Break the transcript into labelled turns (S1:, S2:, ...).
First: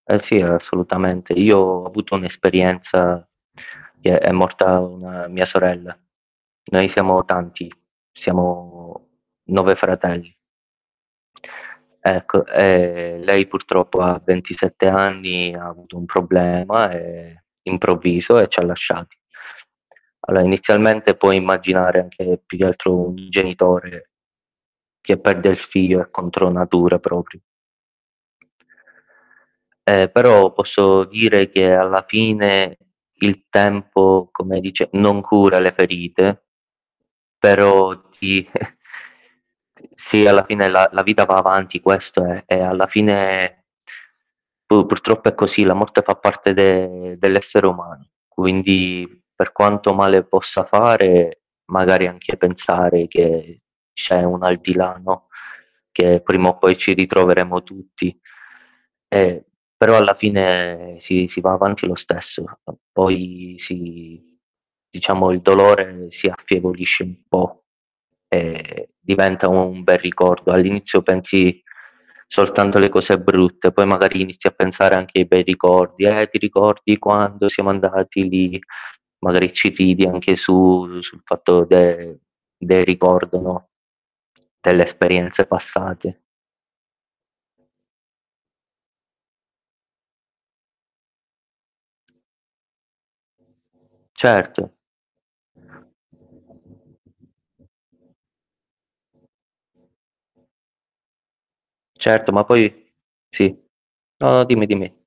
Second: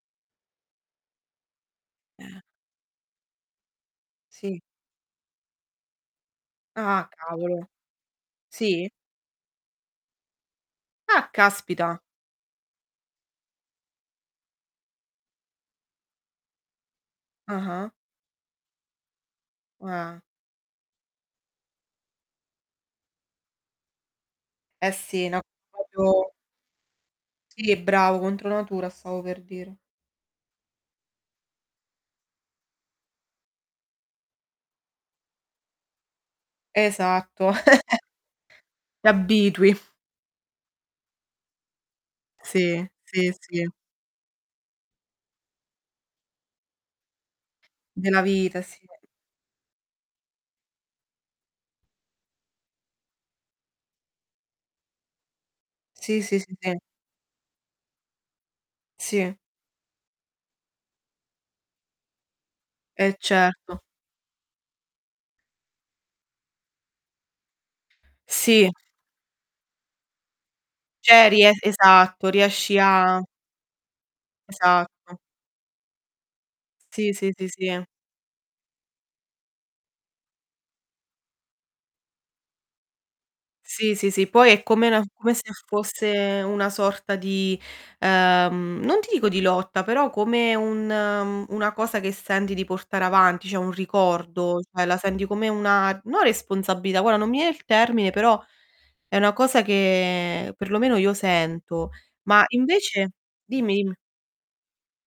S1: Eh sì, assolutamente. Io ho avuto
S2: Eh.
S1: un'esperienza che è
S2: Sì.
S1: morta 1 mia sorella. Noi
S2: Ah
S1: siamo
S2: cavolo.
S1: tanti,
S2: Sì?
S1: siamo 9 fratelli.
S2: Ah, caspita!
S1: Ecco, ehm, lei purtroppo a 27 anni, ha avuto un problema, ehm,
S2: Ah-ah.
S1: improvviso, e ci ha lasciati.
S2: Eh.
S1: Allora, inizialmente puoi immaginare anche, più che altro un genitore
S2: Eh,
S1: che
S2: sì, no
S1: perde il figlio, è
S2: proprio
S1: contro natura proprio.
S2: sì, bravo, contro natura stavo per dire.
S1: Eh però, posso dire che alla fine il tempo, come dice, non cura le ferite
S2: Esatto.
S1: però ti
S2: Ti abitui.
S1: Sì, alla fine la la vita va avanti, questo è. E
S2: Sì,
S1: alla
S2: sì,
S1: fine
S2: sì.
S1: pur purtroppo è così, la morte fa parte de dell'essere umano.
S2: Della vita sì.
S1: Quindi, per quanto male possa fare, magari anche pensare che c'è un aldilà no, che
S2: Sì, sì,
S1: prima
S2: sì,
S1: o poi
S2: sì.
S1: ci ritroveremo tutti.
S2: Sì.
S1: Eh però, alla fine sì, si va avanti lo stesso. Eh,
S2: E
S1: poi
S2: certo.
S1: si diciamo il dolore si affievolisce un po'
S2: Sì.
S1: e diventa un bel ricordo. All'inizio
S2: C'eri eh,
S1: pensi
S2: esatto, riesci
S1: soltanto alle cose
S2: a
S1: brutte, poi magari inizi a pensare anche
S2: Esatto.
S1: ai bei ricordi. Eh ti ricordi
S2: Sì, sì, sì,
S1: quando siamo
S2: sì.
S1: andati lì, magari ci ridi anche su sul fatto del del ricordo, no,
S2: Sì, sì, sì, poi è
S1: delle
S2: come una come se
S1: esperienze passate.
S2: fosse una sorta di, ehm, non ti dico di lotta, però come un mh, una cosa che senti di portare avanti, cioè un ricordo,
S1: Certo.
S2: cioè la senti come una, no responsabilità, guarda non mi viene il termine, però è una cosa che per lo meno io sento.
S1: Certo,
S2: Ma
S1: ma poi
S2: invece
S1: sì.
S2: dimmi, dimmi.
S1: No, no dimmi, dimmi.